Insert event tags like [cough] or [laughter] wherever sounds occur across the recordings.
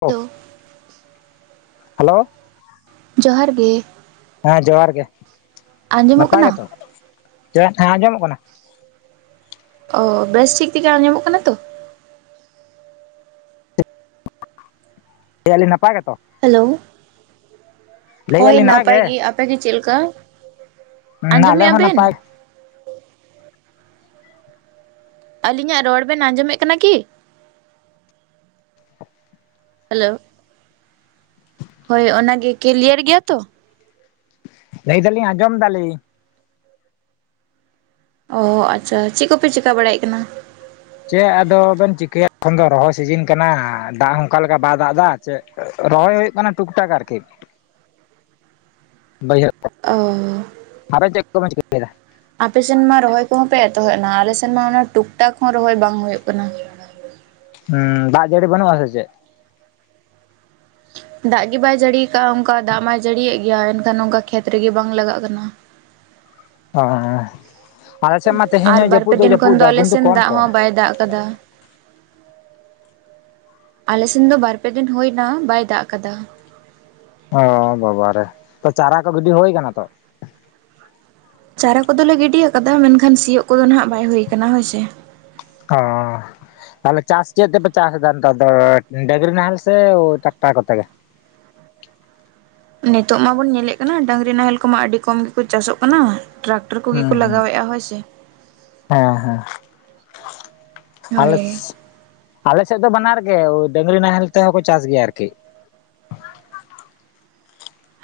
ᱚᱦ hello hello? ᱡᱚᱦᱟᱨ ᱜᱮ᱾ ᱦᱮᱸ ᱡᱚᱦᱟᱨ ᱜᱮ ᱟᱸᱡᱚᱢᱚᱜ ᱱᱟᱯᱟᱭ ᱠᱟᱱᱟ ᱜᱮᱛᱚ ᱪᱮᱫ ᱦᱮᱸ ᱟᱸᱡᱚᱢᱚᱜ ᱠᱟᱱᱟ᱾ ᱚ ᱵᱮᱥ ᱴᱷᱤᱠ ᱛᱮᱜᱮ ᱟᱸᱡᱚᱢᱚᱜ ᱠᱟᱱᱟ ᱛᱚ? ᱞᱟᱹᱭ-ᱮᱫ ᱟᱞᱤᱧ ᱱᱟᱯᱟᱭ ᱜᱮᱛᱚ? ᱦᱮᱞᱳ? ᱦᱳᱭ ᱱᱟᱯᱟᱭ ᱜᱮ ᱟᱯᱮ ᱜᱮ ᱪᱮᱫ ᱞᱮᱠᱟ ᱟᱞᱮ ᱟᱸᱡᱚᱢᱮᱜ ᱦᱚᱸ ᱟᱵᱮᱱ? ᱱᱟᱯᱟᱭ ᱟᱹᱞᱤᱧᱟᱜ ᱨᱚᱲ ᱵᱮᱱ ᱟᱸᱡᱚᱢᱮᱜ ᱠᱟᱱᱟ ᱠᱤ? ᱦᱮᱞᱳ? ᱦᱳᱭ ᱚᱱᱟ ᱜᱮ ᱠᱤᱞᱭᱟᱨ ᱜᱮᱭᱟ ᱛᱚ? ᱞᱟᱹᱭ ᱫᱟᱞᱤᱧ ᱟᱸᱡᱚᱢ ᱫᱟᱞᱤᱧ᱾ ᱚ ᱟᱪᱪᱷᱟ ᱪᱮᱜ ᱠᱚᱯᱮ ᱪᱮᱠᱟ ᱵᱟᱲᱟᱭᱮᱜ ᱠᱟᱱᱟ? ᱪᱮᱜ ᱟᱫᱚ ᱵᱮᱱ ᱪᱤᱠᱟᱹᱭᱟ ᱮᱠᱷᱚᱱ ᱫᱚ ᱨᱚᱦᱚᱭ ᱥᱤᱡᱤᱱ ᱠᱟᱱᱟ ᱫᱟᱜ ᱦᱚᱸ ᱚᱝᱠᱟ ᱞᱮᱠᱟ ᱵᱟᱭ ᱫᱟᱜ ᱫᱟ᱾ ᱪᱮᱫ ᱨᱚᱦᱚᱭ ᱦᱳᱭᱳᱜ ᱠᱟᱱᱟ ᱴᱩᱠᱴᱟᱠ ᱟᱨᱠᱤ ᱵᱟᱹᱭᱦᱟᱹ ᱚ [inaudible] ᱟᱵᱮᱱ ᱪᱮᱫ ᱠᱚᱵᱮᱱ ᱪᱤᱠᱟᱹᱭ ᱫᱟ? ᱟᱯᱮ ᱥᱮᱱ ᱢᱟ ᱨᱚᱦᱚᱭ ᱠᱚᱦᱚᱸ ᱯᱮ ᱮᱛᱚᱦᱚᱵ ᱮᱱᱟ ᱟᱞᱮ ᱥᱮᱱ ᱢᱟ ᱚᱱᱟ ᱴᱩᱠᱴᱟᱠ ᱦᱚᱸ ᱨᱚᱦᱚᱭ ᱵᱟᱝ ᱦᱩᱭᱩᱜ ᱠᱟᱱᱟ᱾ ᱦᱩᱸ ᱫᱟᱜ ᱡᱟᱹᱲᱤ ᱵᱟᱹᱱᱩᱜᱼᱟ ᱥᱮ ᱪᱮᱫ? ᱫᱟᱜ ᱜᱮ ᱵᱟᱭ ᱡᱟᱹᱲᱤᱭ ᱠᱟᱜᱼᱟ ᱚᱝᱠᱟ ᱫᱟᱜ ᱢᱟᱭ ᱡᱟᱹᱲᱤᱭᱮᱜ ᱜᱮᱭᱟ ᱢᱮᱱᱠᱷᱟᱱ ᱱᱚᱝᱠᱟ ᱠᱷᱮᱛ ᱨᱮᱜᱮ ᱵᱟᱝ ᱞᱟᱜᱟᱜ ᱠᱟᱱᱟ᱾ ᱚ᱾ ᱟᱞᱮ ᱥᱮᱫ ᱢᱟ ᱛᱮᱦᱮᱧ ᱟᱨ ᱦᱚᱸ ᱵᱟᱨ ᱯᱮ ᱡᱟᱹᱯᱩᱫ ᱫᱚᱭ ᱫᱤᱱ ᱠᱷᱚᱱ ᱡᱟᱹᱯᱩᱫ ᱫᱚ ᱮᱫᱟ ᱟᱞᱮ ᱠᱤᱱᱛᱩ ᱥᱮᱱ ᱠᱚᱢ ᱫᱟᱜ ᱠᱚᱢ ᱦᱚᱸ ᱵᱟᱭ ᱫᱟᱜ ᱟᱠᱟᱫᱟ᱾ ᱟᱞᱮ ᱥᱮᱱ ᱫᱚ ᱵᱟᱨ ᱯᱮ ᱫᱤᱱ ᱦᱩᱭ ᱮᱱᱟ ᱵᱟᱭ ᱫᱟᱜ ᱟᱠᱟᱫᱟ᱾ ᱚ ᱵᱟᱵᱟ ᱨᱮ ᱛᱚ ᱪᱟᱨᱟ ᱠᱚ ᱜᱤᱰᱤ ᱦᱳᱭ ᱠᱟᱱᱟ ᱛᱚ? ᱪᱟᱨᱟ ᱠᱚᱫᱚ ᱞᱮ ᱜᱤᱰᱤ ᱟᱠᱟᱫᱟ ᱢᱮᱱᱠᱷᱟᱱ ᱥᱤᱭᱚᱜ ᱠᱚᱫᱚ ᱱᱟᱦᱟᱸᱜ ᱵᱟᱭ ᱦᱩᱭ ᱟᱠᱟᱱᱟ ᱦᱳᱭ ᱥᱮ᱾ ᱚ᱾ ᱛᱟᱦᱚᱞᱮ ᱪᱟᱥ ᱪᱮᱫ ᱛᱮ ᱯᱮ ᱪᱟᱥ ᱮᱫᱟ ᱱᱮᱛᱟᱨ ᱫᱚ ᱰᱟᱹᱝᱜᱽᱨᱤ ᱱᱟᱦᱮᱞ ᱥᱮ ᱴᱟᱠᱴᱟᱨ ᱠᱚᱛᱮ ᱜᱮ? ᱱᱤᱛᱚᱜ ᱢᱟᱵᱚᱱ ᱧᱮᱞᱮᱫ ᱠᱟᱱᱟ, ᱰᱟᱹᱝᱜᱽᱨᱤ ᱱᱟᱦᱮᱞ ᱠᱚᱢᱟ ᱟᱹᱰᱤ ᱠᱚᱢ ᱜᱮᱠᱚ ᱪᱟᱥᱚᱜ ᱠᱟᱱᱟ ᱴᱨᱟᱠ ᱴᱨᱟ ᱠᱚᱜᱮ ᱠᱚ ᱦᱩᱸ ᱦᱩᱸ ᱞᱟᱜᱟᱣᱮᱫᱼᱟ ᱦᱳᱭ ᱥᱮ, ᱦᱮᱸ ᱦᱮᱸ, ᱟᱞᱮ ᱦᱳᱭ ᱥᱮ ᱟᱞᱮ ᱥᱮᱫ ᱫᱚ ᱵᱟᱱᱟᱨ ᱜᱮ, ᱰᱟᱹᱝᱜᱽᱨᱤ ᱱᱟᱦᱮᱞ ᱛᱮᱦᱚᱸ ᱠᱚ ᱪᱟᱥ ᱜᱮᱭᱟ ᱟᱨᱠᱤ,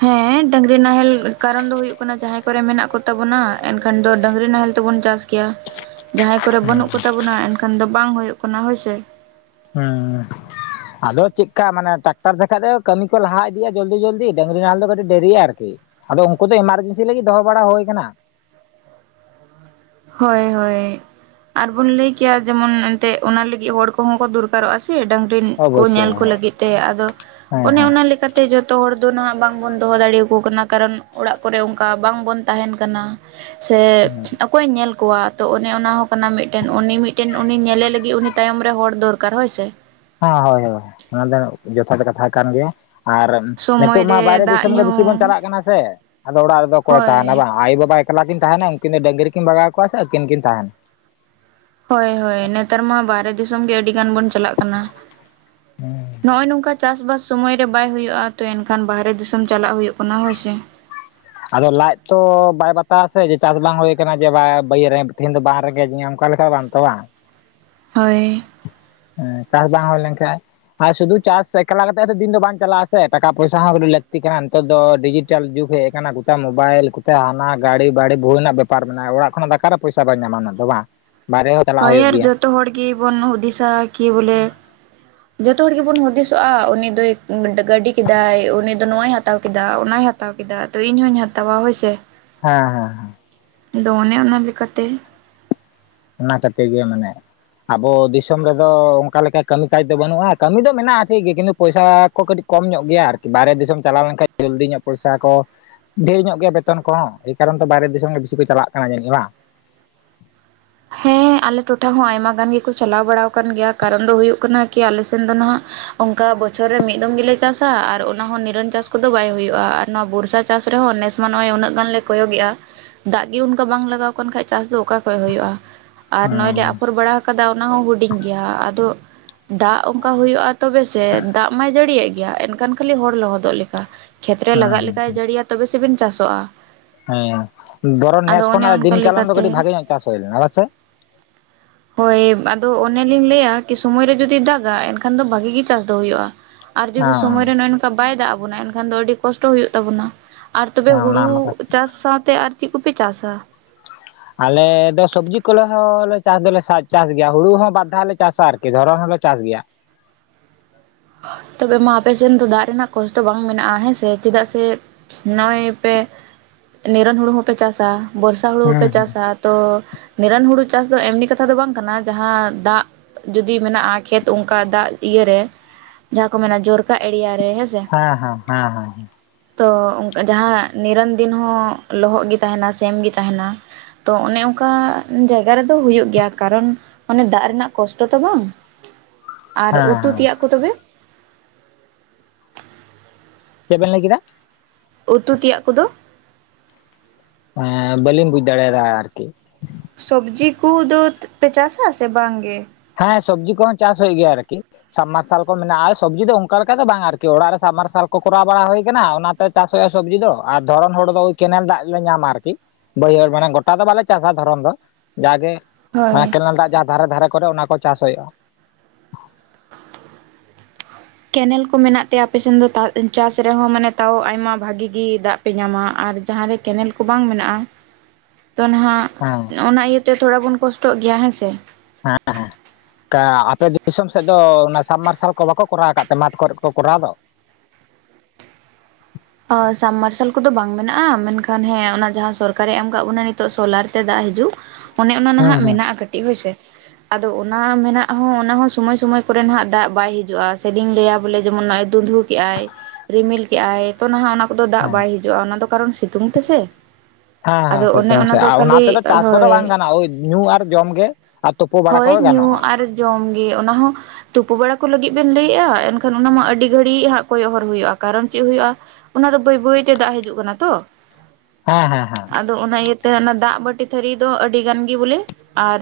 ᱦᱮᱸ ᱰᱟᱹᱝᱜᱽᱨᱤ ᱱᱟᱦᱮᱞ ᱠᱟᱨᱚᱱ ᱫᱚ ᱦᱩᱭᱩᱜ ᱠᱟᱱᱟ, ᱡᱟᱦᱟᱸᱭ ᱠᱚᱨᱮ ᱢᱮᱱᱟᱜ ᱠᱚᱛᱟ ᱵᱚᱱᱟ ᱮᱱᱠᱷᱟᱱ ᱫᱚ ᱰᱟᱹᱝᱜᱽᱨᱤ ᱱᱟᱦᱮᱞ ᱛᱮᱵᱚᱱ ᱪᱟᱥ ᱠᱮᱭᱟ, [unintelligible] ᱡᱟᱦᱟᱸᱭ ᱠᱚᱨᱮ ᱵᱟᱹᱱᱩᱜ ᱠᱚᱛᱟ ᱵᱚᱱᱟ, ᱮᱱᱠᱷᱟᱱ ᱫᱚ ᱵᱟᱝ ᱦᱩᱭᱩᱜ ᱠᱟᱱᱟ ᱦᱳᱭ ᱥᱮ, ᱦᱩᱸ [inaudible] ᱟᱫᱚ ᱪᱮᱫᱠᱟ ᱢᱟᱱᱮ ᱴᱨᱟᱠᱴᱟᱨ ᱛᱮ ᱠᱷᱟᱡ ᱫᱚ ᱠᱟᱹᱢᱤ ᱠᱚ ᱞᱟᱦᱟ ᱤᱫᱤᱜᱼᱟ ᱡᱚᱞᱫᱤ ᱡᱚᱞᱫᱤ, ᱰᱟᱹᱝᱜᱽᱨᱤ ᱱᱟᱦᱮᱞ ᱫᱚ ᱠᱟᱹᱴᱤᱡ ᱫᱮᱨᱤᱜᱼᱟ ᱟᱨᱠᱤ, ᱟᱫᱚ ᱩᱝᱠᱩ ᱫᱚ ᱮᱢᱟᱨᱡᱮᱱᱥᱤ ᱞᱟᱹᱜᱤᱫ ᱫᱚᱦᱚ ᱵᱟᱲᱟ ᱦᱩᱭ ᱠᱟᱱᱟ᱾ ᱦᱳᱭ, ᱦᱳᱭ, ᱟᱨ ᱵᱚᱱ ᱞᱟᱹᱭ ᱠᱮᱭᱟ ᱡᱮᱢᱚᱱ ᱮᱱᱛᱮᱫ, ᱚᱱᱟ ᱞᱟᱹᱜᱤᱫ ᱦᱚᱲ ᱠᱚᱦᱚᱸ ᱠᱚ ᱫᱚᱨᱠᱟᱨᱚᱜᱼᱟ ᱥᱮ ᱰᱟᱹᱝ ᱨᱮᱱ ᱠᱚ ᱚᱵᱚᱥᱥᱳᱭ ᱧᱮᱞ ᱠᱚ ᱦᱮᱸ ᱞᱟᱹᱜᱤᱫ ᱛᱮ, ᱟᱫᱚ ᱦᱮᱸ ᱚᱱᱮ ᱚᱱᱟ ᱞᱮᱠᱟ ᱛᱮ ᱡᱚᱛᱚ ᱦᱚᱲ ᱫᱚ ᱱᱟᱦᱟᱜ ᱵᱟᱝᱵᱚᱱ ᱫᱚᱦᱚ ᱫᱟᱲᱤᱭᱣᱟᱠᱩ ᱠᱟᱱᱟ, ᱠᱟᱨᱚᱱ ᱚᱲᱟᱜ ᱠᱚᱨᱮ ᱚᱱᱠᱟ ᱵᱟᱝ ᱵᱚᱱ ᱛᱟᱦᱮᱱ ᱠᱟᱱᱟ᱾ ᱥᱮ, ᱦᱩᱸ ᱚᱠ ᱠᱚᱭ ᱧᱮᱞ ᱠᱚᱣᱟ ᱛᱚ ᱚᱱᱮ ᱚᱱᱟ ᱦᱚᱸ ᱠᱟᱱᱟ ᱢᱤᱫᱽᱴᱮᱱ, ᱩᱱᱤ ᱢᱤᱫᱽᱴᱮᱱ ᱩᱱᱤ ᱧᱮᱞᱮ ᱞᱟᱹᱜᱤᱫ ᱩᱱᱤ ᱛᱟᱭᱚᱢ ᱨᱮ ᱦᱚᱲ ᱫᱚᱨᱠᱟᱨ ᱦᱳᱭᱥᱮ, ᱦᱟᱸ ᱦᱳᱭ ᱦᱳᱭ, ᱚᱱᱟ ᱫᱚ ᱡᱚᱛᱷᱟᱛ ᱠᱟᱛᱷᱟ ᱠᱟᱱ ᱜᱮᱭᱟ, ᱟᱨ ᱥᱚᱢᱚᱭ ᱱᱤᱛᱚᱜ ᱨᱮ ᱢᱟ ᱵᱟᱭᱨᱮ ᱫᱟᱜ ᱫᱤᱥᱚᱢ ᱜᱮ ᱧᱩ ᱵᱮᱥᱤ ᱵᱚᱱ ᱪᱟᱞᱟᱜ ᱠᱟᱱᱟ ᱥᱮ, ᱟᱫᱚ ᱚᱲᱟᱜ ᱨᱮᱫᱚ ᱚᱠᱚᱭ ᱦᱳᱭ ᱛᱟᱦᱮᱱᱟ ᱵᱟᱝ, ᱟᱭᱩ ᱵᱟᱵᱟ ᱮᱠᱞᱟ ᱠᱤᱱ ᱛᱟᱦᱮᱱᱟ ᱩᱱᱠᱤᱱ ᱫᱚ ᱰᱟᱹᱝᱨᱤ ᱠᱤᱱ ᱵᱟᱜᱟᱣ ᱠᱚᱣᱟ ᱥᱮ ᱟᱹᱠᱤᱱ ᱠᱤᱱ ᱛᱟᱦᱮᱱᱟ᱾ ᱦᱳᱭ, ᱦᱳᱭ, ᱱᱮᱛᱟᱨ ᱢᱟ ᱵᱟᱦᱨᱮ ᱫᱤᱥᱚᱢ ᱜᱮ ᱟᱹᱰᱤ ᱜᱟᱱ ᱵᱚᱱ ᱪᱟᱞᱟᱜ ᱠᱟᱱᱟ᱾ ᱱᱚᱜᱼᱚᱭ ᱱᱚᱝᱠᱟ ᱪᱟᱥ ᱵᱟᱥ ᱥᱳᱢᱚᱭ ᱨᱮ ᱵᱟᱭ ᱦᱩᱭᱩᱜᱼᱟ, ᱛᱚ ᱮᱱᱠᱷᱟᱱ ᱵᱟᱹᱨᱦᱮ ᱫᱤᱥᱚᱢ ᱪᱟᱞᱟᱜ ᱦᱩᱭᱩᱜ ᱠᱟᱱᱟ ᱦᱳᱭ ᱥᱮ, ᱟᱫᱚ ᱞᱟᱡᱽ ᱛᱚ ᱵᱟᱭ ᱵᱟᱛᱟ ᱟᱥᱮ ᱡᱮ ᱪᱟᱥ ᱵᱟᱝ ᱦᱩᱭ ᱠᱟᱱᱟ, ᱡᱮ ᱵᱟᱸ ᱵᱟᱹᱭᱟᱹ ᱨᱮ ᱛᱤᱦᱤᱧ ᱫᱚ ᱵᱟᱝ ᱨᱮᱸᱜᱮᱡᱽᱡᱤᱧᱟᱹ, ᱚᱱᱠᱟ ᱞᱮᱠᱟ ᱵᱟᱝ ᱛᱚ ᱵᱟ? ᱦᱳᱭ, ᱦᱮᱸ ᱪᱟᱥ ᱵᱟᱝ ᱦᱩᱭ ᱞᱮᱱ ᱠᱷᱟᱱᱡ ᱟᱨ ᱥᱩᱫᱩ ᱪᱟᱥ ᱮᱠᱟᱞᱟ ᱠᱟᱛᱮ ᱦᱚᱛ ᱫᱤᱱ ᱫᱚ ᱵᱟᱝ ᱪᱟᱞᱟᱜᱼᱟ ᱥᱮ, ᱴᱟᱠᱟ ᱯᱚᱭᱥᱟ ᱦᱚᱸ ᱠᱟᱹᱴᱤᱡ ᱞᱟᱹᱠᱛᱤ ᱠᱟᱱᱟ, ᱱᱮᱛᱟᱨ ᱫᱚ ᱰᱤᱡᱤᱴᱟᱞ ᱡᱩᱜᱽ ᱦᱮᱡ ᱠᱟᱱᱟ ᱜᱚᱛᱟ ᱢᱳᱵᱟᱭᱤᱞ ᱠᱚᱛᱮ ᱦᱟᱱᱟ ᱜᱟᱲᱤ ᱵᱟᱹᱲᱤ ᱵᱷᱩᱣᱤ ᱨᱮᱱᱟᱜ ᱵᱮᱯᱟᱨ ᱢᱮᱱᱟᱜᱼᱟ ᱢᱮᱱᱟᱼᱟ, ᱚᱲᱟᱜ ᱠᱷᱚᱱᱟᱜ ᱫᱚ ᱚᱠᱟᱨᱮ ᱯᱚᱭᱥᱟ ᱵᱟᱹ ᱧᱟᱢᱟ ᱩᱱᱟᱹᱜ ᱫᱚ ᱵᱟᱝ, ᱵᱟᱨᱦᱮ ᱦᱚᱸ ᱪᱟᱞᱟᱜ ᱦᱳᱭ, ᱦᱩᱭᱩᱜ ᱟᱹᱨ ᱜᱮᱭᱟ ᱡᱚᱛᱚ ᱦᱚᱲ ᱜᱤ ᱵᱚᱱ ᱦᱩᱫᱤᱥᱟ ᱠᱤ ᱵᱚᱞᱮ, ᱡᱚᱛᱚ ᱦᱚᱲ ᱜᱤ ᱵᱚᱱ ᱦᱩᱫᱤᱥᱚᱜᱼᱟ, ᱩᱱᱤ ᱫᱚᱭ ᱜᱟᱹᱰᱤ ᱠᱮᱫᱟᱭ, ᱩᱱᱤ ᱫᱚ ᱱᱚᱣᱟᱭ ᱦᱟᱛᱟᱣ ᱠᱮᱫᱟ ᱚᱱᱟᱭ ᱦᱟᱛ ᱛᱟᱣ ᱠᱮᱫᱟ ᱟᱫᱚ ᱤᱧ ᱦᱚᱧ ᱦᱟᱛᱟᱣᱟ, ᱦᱳᱭ ᱥᱮ ᱦᱮᱸ, ᱦᱮᱸ, ᱟᱫᱚ ᱚᱱᱮ ᱚᱱᱟ ᱞᱮᱠᱟᱛᱮ, ᱚᱱᱟ ᱠᱟᱛᱤ ᱜᱮ ᱢᱟᱱᱮ, ᱟᱵᱚ ᱫᱤᱥᱚᱢ ᱨᱮᱫᱚ ᱚᱱᱠᱟ ᱞᱮᱠᱟ ᱠᱟᱹᱢᱤ ᱠᱟᱡᱽ ᱫᱚ ᱵᱟᱹᱱᱩᱜᱼᱟ, ᱠᱟᱹᱢᱤ ᱫᱚ ᱢᱮᱱᱟᱜᱼᱟ ᱴᱷᱤᱠ ᱜᱮ ᱠᱤᱱᱛᱩ ᱯᱚᱭᱥᱟ ᱠᱚ ᱠᱟᱹᱴᱤᱡ ᱠᱚᱢ ᱧᱚᱜ ᱜᱮᱭᱟ ᱟᱨᱠᱤ, ᱵᱟᱦᱨᱮ ᱫᱤᱥᱚᱢ ᱪᱟᱞᱟᱣ ᱞᱮᱱᱠᱟᱱ ᱡᱟᱹᱞᱫᱤ ᱧᱚᱜ ᱯᱚᱭᱥᱟ ᱠᱚ ᱰᱷᱮᱨ ᱧᱚᱜ ᱜᱮᱭᱟ ᱵᱮᱛᱚᱱ ᱠᱚᱦᱚᱸ ᱮ ᱠᱟᱨᱚᱱ ᱛᱚ ᱵᱟᱦᱨᱮ ᱫᱤᱥᱚᱢ ᱜᱮ ᱵᱤᱥᱤ ᱠᱚ ᱪᱟᱞᱟᱜ ᱠᱟᱱᱟ ᱡᱟᱹᱱᱤᱡ ᱵᱟᱝ? ᱦᱮᱸ ᱟᱞᱮ ᱴᱚᱴᱷᱟ ᱦᱚᱸ ᱟᱭᱢᱟ ᱜᱟᱱ ᱜᱤᱠᱩ ᱪᱟᱞᱟᱣ ᱵᱟᱲᱟᱣ ᱟᱠᱟᱱ ᱜᱮᱭᱟ, ᱠᱟᱨᱚᱱ ᱫᱚ ᱦᱩᱭᱩᱜᱽ ᱠᱟᱱᱟ ᱠᱤ ᱟᱞᱮ ᱥᱮᱱ ᱫᱚ ᱱᱟ ᱱᱟᱦᱟᱜ ᱚᱱᱠᱟ ᱵᱚᱪᱷᱚᱨ ᱨᱮ ᱢᱤᱫᱽ ᱫᱚᱢ ᱜᱮᱞᱮ ᱪᱟᱥᱟ, ᱟᱨ ᱚᱱᱟ ᱦᱚᱸ ᱱᱤᱨᱟᱹᱱ ᱪᱟᱥ ᱠᱚᱫᱚ ᱵᱟᱭ ᱦᱩᱭᱩᱜᱼᱟ, ᱟᱨ ᱱᱚᱣᱟ ᱵᱚᱨᱥᱟ ᱪᱟᱥ ᱨᱮᱦᱚᱸ ᱱᱮᱥ ᱢᱟ ᱱᱚᱜᱼᱚᱭ ᱩᱱᱟᱹᱜ ᱜᱟᱱ ᱞᱮ ᱠᱚᱭᱚᱜᱮᱜᱼᱟ ᱫᱟᱜᱽ ᱜᱮ ᱚᱱᱠᱟ ᱵᱟᱝ ᱞᱟᱜᱟᱣ ᱠᱟᱱ ᱠᱷᱟᱡ, ᱪᱟᱥ ᱫᱚ ᱚᱠᱟ ᱠᱷᱚᱡ ᱦᱩᱭᱩᱜᱼᱟ᱾ ᱟᱨ ᱱᱚᱜᱼᱚᱭ ᱞᱮ ᱦᱩᱸ ᱟᱯᱷᱚᱨ ᱵᱟᱲᱟ ᱦᱟᱠᱟᱫᱟ ᱚᱱᱟ ᱦᱚᱸ ᱦᱩᱰᱤᱧ ᱜᱮᱭᱟ, ᱟᱫᱚ ᱫᱟᱜ ᱚᱱᱠᱟ ᱦᱩᱭᱩᱜᱼᱟ ᱛᱚᱵᱮ ᱥᱮ, ᱫᱟᱜ ᱢᱟᱭ ᱡᱟᱹᱲᱤᱭᱟᱜ ᱜᱮᱭᱟ ᱮᱱᱠᱷᱟᱱ ᱠᱷᱟᱹᱞᱤ ᱦᱚᱲ ᱞᱚᱦᱚᱫᱚᱜ ᱞᱮᱠᱟ᱾ ᱠᱷᱮᱛ ᱨᱮ ᱦᱩᱸ ᱞᱟᱜᱟᱜ ᱞᱮᱠᱟᱭ ᱦᱩᱸ ᱡᱟᱹᱲᱤᱭᱟ ᱛᱚᱵᱮ ᱥᱮᱵᱤᱱ ᱪᱟᱥᱚᱜᱼᱟ᱾ ᱦᱮᱸ ᱵᱚᱨᱚᱱ ᱟᱫᱚ ᱱᱮᱥ ᱚᱱᱮ ᱠᱷᱚᱱᱟᱜ ᱚᱱᱠᱟ ᱫᱤᱱ ᱠᱟᱞᱚᱢ ᱫᱚ ᱞᱮᱠᱟᱛᱮ ᱠᱟᱹᱴᱤᱡ ᱵᱷᱟᱜᱮ ᱧᱚᱜ ᱪᱟᱥ ᱦᱩᱭ ᱞᱮᱱᱟ ᱵᱟᱥᱮ? ᱦᱳᱭ ᱟᱫᱚ ᱚᱱᱮᱞᱤᱧ ᱞᱟᱹᱭᱟ ᱠᱤ ᱥᱳᱢᱚᱭ ᱨᱮ ᱡᱩᱫᱤ ᱫᱟᱜᱟ ᱮᱱᱠᱷᱟᱱ ᱫᱚ ᱵᱷᱟᱹᱜᱤ ᱜᱤ ᱪᱟᱥ ᱫᱚ ᱦᱩᱭᱩᱜᱼᱟ ᱾ ᱟᱨ ᱡᱩᱫᱤ ᱦᱮᱸ ᱥᱚᱢᱚᱭ ᱨᱮ ᱱᱚᱜᱼᱚᱭ ᱱᱚᱝᱠᱟ ᱵᱟᱭ ᱫᱟᱜ ᱟᱵᱚᱱᱟ ᱮᱱᱠᱷᱟᱱ ᱫᱚ ᱟᱹᱰᱤ ᱠᱚᱥᱴᱚ ᱦᱩᱭᱩᱜ ᱛᱟᱵᱚᱱᱟ᱾ ᱟᱨ ᱛᱚᱵᱮ ᱦᱮᱸ ᱚᱱᱟ ᱦᱩᱲᱩ ᱢᱟ ᱠᱟᱛᱷᱟ ᱪᱟᱥ ᱥᱟᱶᱛᱮ ᱟᱨ ᱪᱤᱫ ᱠᱚᱯᱮ ᱪᱟᱥᱟ? ‌‍‍‍‍ ᱟᱞᱮ ᱫᱚ ᱥᱚᱵᱽᱡᱤ ᱠᱚᱞᱚ ᱦᱚᱸ ᱞᱮ ᱪᱟᱥ ᱫᱚᱞᱮ ᱥᱟᱪ ᱪᱟᱥ ᱜᱮᱭᱟ ᱦᱩᱲᱩ ᱦᱚᱸ ᱵᱟᱨ ᱫᱷᱟᱣ ᱞᱮ ᱪᱟᱥᱟ ᱟᱨᱠᱤ ᱫᱷᱚᱨᱚᱱ ᱦᱚᱸᱞᱮ ᱪᱟᱥ ᱜᱮᱭᱟ ᱾ ᱛᱚᱵᱮ ᱢᱟ ᱟᱯᱮ ᱥᱮᱱ ᱫᱚ ᱫᱟᱜᱽ ᱨᱮᱱᱟᱜ ᱠᱚᱥᱴᱚ ᱵᱟᱝ ᱢᱮᱱᱟᱜᱼᱟ ᱦᱮᱸᱥᱮ ᱪᱮᱫᱟᱜ ᱥᱮ ᱱᱚᱜᱼᱚᱭ ᱯᱮ ᱱᱤᱨᱚᱱ ᱦᱩᱲᱩ ᱦᱚᱸᱯᱮ ᱪᱟᱥᱟ ᱵᱚᱨᱥᱟ ᱦᱩᱲᱩ ᱦᱩᱸ ᱦᱚᱸᱯᱮ ᱦᱩᱸ ᱪᱟᱥᱟ᱾ ᱛᱚ ᱱᱤᱨᱚᱱ ᱦᱩᱲᱩ ᱪᱟᱥ ᱫᱚ ᱮᱢᱱᱤ ᱠᱟᱛᱷᱟ ᱫᱚ ᱵᱟᱝ ᱠᱟᱱᱟ ᱡᱟᱦᱟᱸ ᱫᱟᱜ ᱡᱩᱫᱤ ᱢᱮᱱᱟᱜᱼᱟ ᱠᱷᱮᱛ ᱚᱱᱠᱟ ᱫᱟᱜᱽ ᱤᱭᱟᱹ ᱨᱮ ᱾ ᱡᱟᱦᱟᱸ ᱠᱚ ᱢᱮᱱᱟ ᱡᱚᱨᱠᱟ ᱮᱲᱤᱭᱟ ᱨᱮ ᱦᱮᱸᱥᱮ᱾ ᱦᱮᱸ ᱦᱮᱸ ᱦᱮᱸ ᱦᱮᱸ ᱾ ᱛᱚ ᱡᱟᱦᱟᱸ ᱱᱤᱨᱟᱹᱱ ᱫᱤᱱ ᱦᱚᱸ ᱞᱚᱦᱚᱫ ᱜᱮ ᱛᱟᱦᱮᱱᱟ ᱥᱮᱢ ᱜᱤ ᱛᱟᱦᱮᱱᱟ ᱾ ᱛᱚ ᱚᱱᱮ ᱚᱱᱠᱟ ᱡᱟᱭ ᱜᱟ ᱨᱮᱫᱚ ᱦᱩᱭᱩᱜ ᱜᱮᱭᱟ ᱠᱟᱨᱚᱱ ᱚᱱᱮ ᱫᱟᱜᱽ ᱨᱮᱱᱟᱜ ᱠᱚᱥᱴᱚ ᱛᱚ ᱵᱟᱝ ᱟᱨ ᱦᱮᱸ ᱩᱛᱩ ᱦᱮᱸ ᱛᱮᱭᱟᱜ ᱠᱩ ᱛᱚᱵᱮ ᱪᱮᱜ ᱵᱮᱱ ᱞᱟᱹᱭ ᱠᱮᱫᱟ ᱾ ᱩᱛᱩ ᱛᱤᱭᱟᱜ ᱠᱚᱫᱚ ᱾ ᱮᱸ ᱵᱟᱹᱞᱤᱧ ᱵᱩᱡ ᱫᱟᱲᱮᱭᱟᱫᱟ ᱟᱨᱠᱤ ᱾ ᱥᱚᱵᱽᱡᱤ ᱠᱩ ᱫᱚ ᱯᱮ ᱪᱟᱥᱟ ᱥᱮ ᱵᱟᱝ ᱜᱮ ᱾ ᱦᱮᱸ ᱥᱚᱵᱽᱡᱤ ᱠᱚᱦᱚᱸ ᱪᱟᱥ ᱦᱩᱭᱩᱜ ᱜᱮᱭᱟ ᱟᱨᱠᱤ ᱾ ᱥᱟᱢᱽᱢᱟᱨᱥᱟᱞ ᱠᱚ ᱢᱮᱱᱟᱜᱼᱟ ᱟᱨ ᱥᱚᱵᱽᱡᱤ ᱫᱚ ᱚᱱᱠᱟ ᱞᱮᱠᱟ ᱫᱚ ᱵᱟᱝ-ᱟ ᱟᱨᱠᱤ ᱚᱲᱟᱜ ᱨᱮ ᱥᱟᱢ ᱢᱟᱨᱥᱟᱞ ᱠᱚ ᱠᱚᱨᱟᱣ ᱵᱟᱲᱟ ᱦᱩᱭ ᱟᱠᱟᱱᱟ ᱚᱱᱟ ᱪᱟᱥ ᱦᱩᱭᱩᱜᱼᱟ ᱥᱚᱵᱽᱡᱤ ᱫᱚ ᱟᱨ ᱫᱷᱚᱨᱚᱱ ᱦᱚᱲ ᱫᱚ ᱠᱮᱱᱮᱞ ᱫᱟᱜ ᱞᱮ ᱧᱟᱢᱟ ᱟᱨᱠᱤ᱾ ᱵᱟᱹᱭᱦᱟᱹᱲ ᱢᱟᱱᱮ ᱜᱚᱴᱟ ᱫᱚ ᱵᱟᱞᱮ ᱪᱟᱥᱟ ᱫᱷᱚᱨᱚᱱ ᱫᱚ ᱡᱟᱜᱮ ᱾ ᱦᱳᱭ ᱚᱱᱟ ᱠᱮᱱᱮᱞ ᱫᱟᱜ ᱡᱟᱦᱟᱸ ᱫᱷᱟᱨᱮ ᱫᱷᱟᱨᱮ ᱠᱚᱨᱮ ᱚᱱᱟ ᱠᱚ ᱪᱟᱥ ᱦᱩᱭᱩᱜᱼᱟ ᱾ ᱠᱮᱱᱮᱞ ᱠᱚ ᱢᱮᱱᱟᱜ ᱛᱮ ᱟᱯᱮᱥᱮᱱ ᱛᱟ ᱪᱟᱥ ᱨᱮᱦᱚᱸ ᱢᱟᱱᱮ ᱛᱟᱣ ᱟᱭᱢᱟ ᱵᱷᱟᱜᱤ ᱜᱮ ᱫᱟᱜ ᱯᱮ ᱧᱟᱢᱟ ᱟᱨ ᱡᱟᱦᱟᱸ ᱨᱮ ᱠᱮᱱᱮᱞ ᱠᱚ ᱵᱟᱝ ᱢᱮᱱᱟᱜᱼᱟ ᱛᱚ ᱱᱟᱦᱟᱜ ᱦᱮᱸ ᱚᱱᱟ ᱤᱭᱟᱹᱛᱮ ᱛᱷᱚᱲᱟ ᱵᱚᱱ ᱠᱚᱥᱴᱚᱜ ᱜᱮᱭᱟ ᱦᱮᱸ ᱥᱮ ᱾ [unintelligible] ᱚᱱᱠᱟ ᱟᱯᱮ ᱫᱤᱥᱚᱢ ᱥᱮᱫ ᱫᱚ ᱚᱱᱟ ᱥᱟᱵᱢᱟᱨᱥᱟᱞ ᱠᱚ ᱵᱟᱠᱚ ᱠᱚᱨᱟᱣ ᱟᱠᱟᱫ ᱛᱮ ᱢᱟᱴᱷ ᱠᱚᱨᱮ ᱠᱚ ᱠᱚᱨᱟᱣ ᱫᱚ ᱾ ᱥᱟᱵᱢᱟᱨᱥᱟᱞ ᱠᱚᱫᱚ ᱵᱟᱝ ᱢᱮᱱᱟᱜᱼᱟ ᱢᱮᱱᱠᱷᱟᱱ ᱦᱮᱸ ᱚᱱᱟ ᱡᱟᱦᱟᱸ ᱥᱚᱨᱠᱟᱨᱮ ᱮᱢ ᱟᱠᱟᱜ ᱵᱚᱱᱟ ᱱᱤᱛᱚᱜ ᱥᱳᱞᱟᱨ ᱛᱮ ᱫᱟᱜ ᱦᱤᱡᱩᱜ ᱚᱱᱮ ᱚᱱᱟ ᱦᱮᱸ ᱱᱟᱦᱟᱜ ᱦᱮᱸ ᱢᱮᱱᱟᱜᱼᱟ ᱠᱟᱹᱴᱤᱡ ᱦᱳᱭᱥᱮ ᱾ ᱟᱫᱚ ᱚᱱᱟ ᱢᱮᱱᱟᱜ ᱦᱚᱸ ᱚᱱᱟ ᱦᱚᱸ ᱥᱳᱢᱚᱭ ᱥᱳᱢᱚᱭ ᱠᱚᱨᱮ ᱱᱟᱦᱟᱜ ᱫᱟᱜ ᱵᱟᱭ ᱦᱤᱡᱩᱜᱼᱟ ᱥᱮᱫᱤᱧ ᱞᱟᱹᱭᱟ ᱵᱚᱞᱮ ᱡᱮᱢᱚᱱ ᱱᱚᱜᱼᱚᱭ ᱫᱩᱸᱫᱷᱦᱩ ᱠᱮᱜᱼᱟᱭ ᱨᱤᱢᱤᱞ ᱠᱮᱜᱼᱟᱭ ᱾ ᱛᱚ ᱱᱟᱦᱟᱜ ᱚᱱᱟ ᱠᱚᱫᱚ ᱫᱟᱜ ᱦᱮᱸ ᱵᱟᱭ ᱦᱤᱡᱩᱜᱼᱟ ᱚᱱᱟ ᱫᱚ ᱠᱟᱨᱚᱱ ᱥᱤᱛᱩᱝ ᱛᱮᱥᱮ ᱾ ᱦᱮᱸ ᱦᱮᱸ ᱥᱮᱛᱩᱝ ᱥᱮ ᱟ ᱚᱱᱟ ᱛᱮᱫᱚ ᱪᱟᱥ ᱠᱚᱫᱚ ᱦᱳᱭ ᱵᱟᱝ ᱜᱟᱱᱚᱜ-ᱟ ᱳᱭ ᱧᱩ ᱟᱨ ᱡᱚᱢ ᱜᱮ ᱾ ᱟᱨ ᱛᱩᱯᱩ ᱵᱟᱲᱟ ᱦᱳᱭ ᱠᱚᱜᱮ ᱧᱩ ᱜᱟᱱᱚᱜᱼᱟ ᱾ ᱟᱨ ᱡᱚᱢ ᱜᱮ ᱚᱱᱟ ᱦᱚᱸ ᱛᱩᱯᱩ ᱵᱟᱲᱟ ᱠᱚ ᱞᱟᱹᱜᱤᱫ ᱵᱮᱱ ᱞᱟᱹᱭᱮᱜᱼᱟ ᱮᱱᱠᱷᱟᱱ ᱚᱱᱟ ᱢᱟ ᱟᱹᱰᱤ ᱜᱷᱟᱹᱲᱤᱡ ᱦᱟᱸᱜ ᱠᱚᱭᱚᱜ ᱦᱚᱨ ᱦᱩᱭᱩᱜᱼᱟ ᱠᱟᱨᱚᱱ ᱪᱮᱫ ᱦᱩᱭᱩᱜᱼᱟ ᱾ ᱚᱱᱟ ᱫᱚ ᱵᱟᱹᱭ ᱵᱟᱹᱭᱛᱮ ᱫᱟᱜ ᱦᱤᱡᱩᱜ ᱠᱟᱱᱟ ᱛᱚ ᱾ ᱦᱮᱸ ᱦᱮᱸ ᱦᱮᱸ ᱾ ᱟᱫᱚ ᱚᱱᱟ ᱤᱭᱟᱹᱛᱮ ᱚᱱᱟ ᱫᱟᱜ ᱵᱟᱹᱴᱤ ᱛᱷᱟᱹᱨᱤ ᱫᱚ ᱟᱹᱰᱤ ᱜᱟᱱ ᱜᱮ ᱵᱚᱞᱮ ᱟᱨ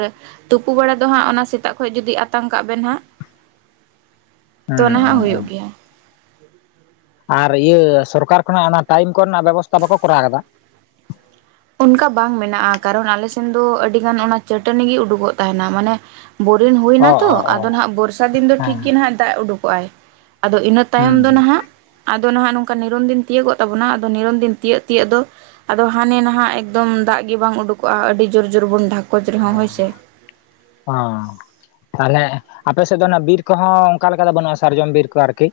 ᱛᱩᱯᱩ ᱵᱟᱲᱟ ᱫᱚ ᱦᱟᱸᱜ ᱚᱱᱟ ᱥᱮᱛᱟᱜ ᱠᱷᱚᱡ ᱡᱩᱫᱤ ᱟᱛᱟᱝ ᱠᱟᱜ ᱵᱮᱱ ᱦᱟᱸᱜ ᱾ [inaudible] ᱛᱚ ᱦᱩᱸ ᱱᱟᱦᱟᱜ ᱦᱩᱸ ᱦᱩᱭᱩᱜ ᱦᱩᱸ ᱜᱮᱭᱟ ᱾ ᱟᱨ ᱤᱭᱟᱹ ᱥᱚᱨᱠᱟᱨ ᱠᱷᱚᱱᱟᱜ ᱚᱱᱟ ᱴᱟᱭᱤᱢ ᱠᱚᱞ ᱨᱮᱱᱟᱜ ᱵᱮᱵᱚᱥᱛᱷᱟ ᱵᱟᱠᱚ ᱠᱚᱨᱟᱣ ᱟᱠᱟᱫᱟ ᱾ ᱚᱱᱠᱟ ᱵᱟᱝ ᱢᱮᱱᱟᱜᱼᱟ ᱠᱟᱨᱚᱱ ᱟᱞᱮ ᱥᱮᱱ ᱫᱚ ᱟᱹᱰᱤ ᱜᱟᱱ ᱚᱱᱟ ᱪᱟᱹᱴᱟᱹᱱᱤ ᱜᱮ ᱩᱰᱩᱠᱚᱜ ᱛᱟᱦᱮᱸᱱᱟ ᱢᱟᱱᱮ ᱵᱳᱨᱤᱤᱱ ᱦᱩᱭᱱᱟ ᱚ ᱛᱚ ᱚ ᱚ ᱟᱫᱚ ᱱᱟᱦᱟᱜ ᱵᱚᱨᱥᱟ ᱫᱤᱱ ᱫᱚ ᱴᱷᱤᱠ ᱦᱮᱸ ᱜᱮᱼᱱᱟᱦᱟᱜ ᱫᱟᱜ ᱩᱰᱩᱠᱚᱜ ᱟᱭ ᱟᱫᱚ ᱤᱱᱟᱹ ᱛᱟᱭᱳᱢ ᱦᱩᱸ ᱫᱚ ᱦᱩᱸ ᱱᱟᱦᱟᱜ ᱟᱫᱚ ᱱᱟᱦᱟᱜ ᱱᱚᱝᱠᱟ ᱱᱤᱨᱚᱱᱫᱤᱱ ᱛᱤᱭᱟᱹᱜᱚᱜ ᱛᱟᱵᱚᱱᱟ ᱟᱫᱚ ᱱᱤᱨᱚᱱᱫᱤᱱ ᱛᱤᱭᱟᱹᱜᱻᱛᱤᱭᱟᱹᱜ ᱫᱚ ᱟᱫᱚ ᱦᱟᱱᱮ ᱱᱟᱦᱟᱜ ᱮᱠᱫᱚᱢ ᱫᱟᱜᱼᱜᱮ ᱵᱟᱝ ᱩᱰᱩᱠᱚᱜᱼᱟ ᱟᱹᱰᱤ ᱡᱩᱨ ᱡᱩᱨ ᱵᱚᱱ ᱰᱷᱟᱠ ᱦ ᱦᱸ ᱛᱟᱦᱚᱞᱮ ᱟᱯᱮ ᱥᱮᱫ ᱫᱚ ᱱᱟᱦᱟᱜ ᱵᱤᱨ ᱠᱚᱦᱚᱸ ᱚᱱᱠᱟ ᱞᱮᱠᱟ ᱫᱚ ᱵᱟᱹᱱᱩᱜᱼᱟ ᱥᱟᱨᱡᱚᱢᱵᱤᱨ ᱠᱚ ᱟᱨᱠᱤ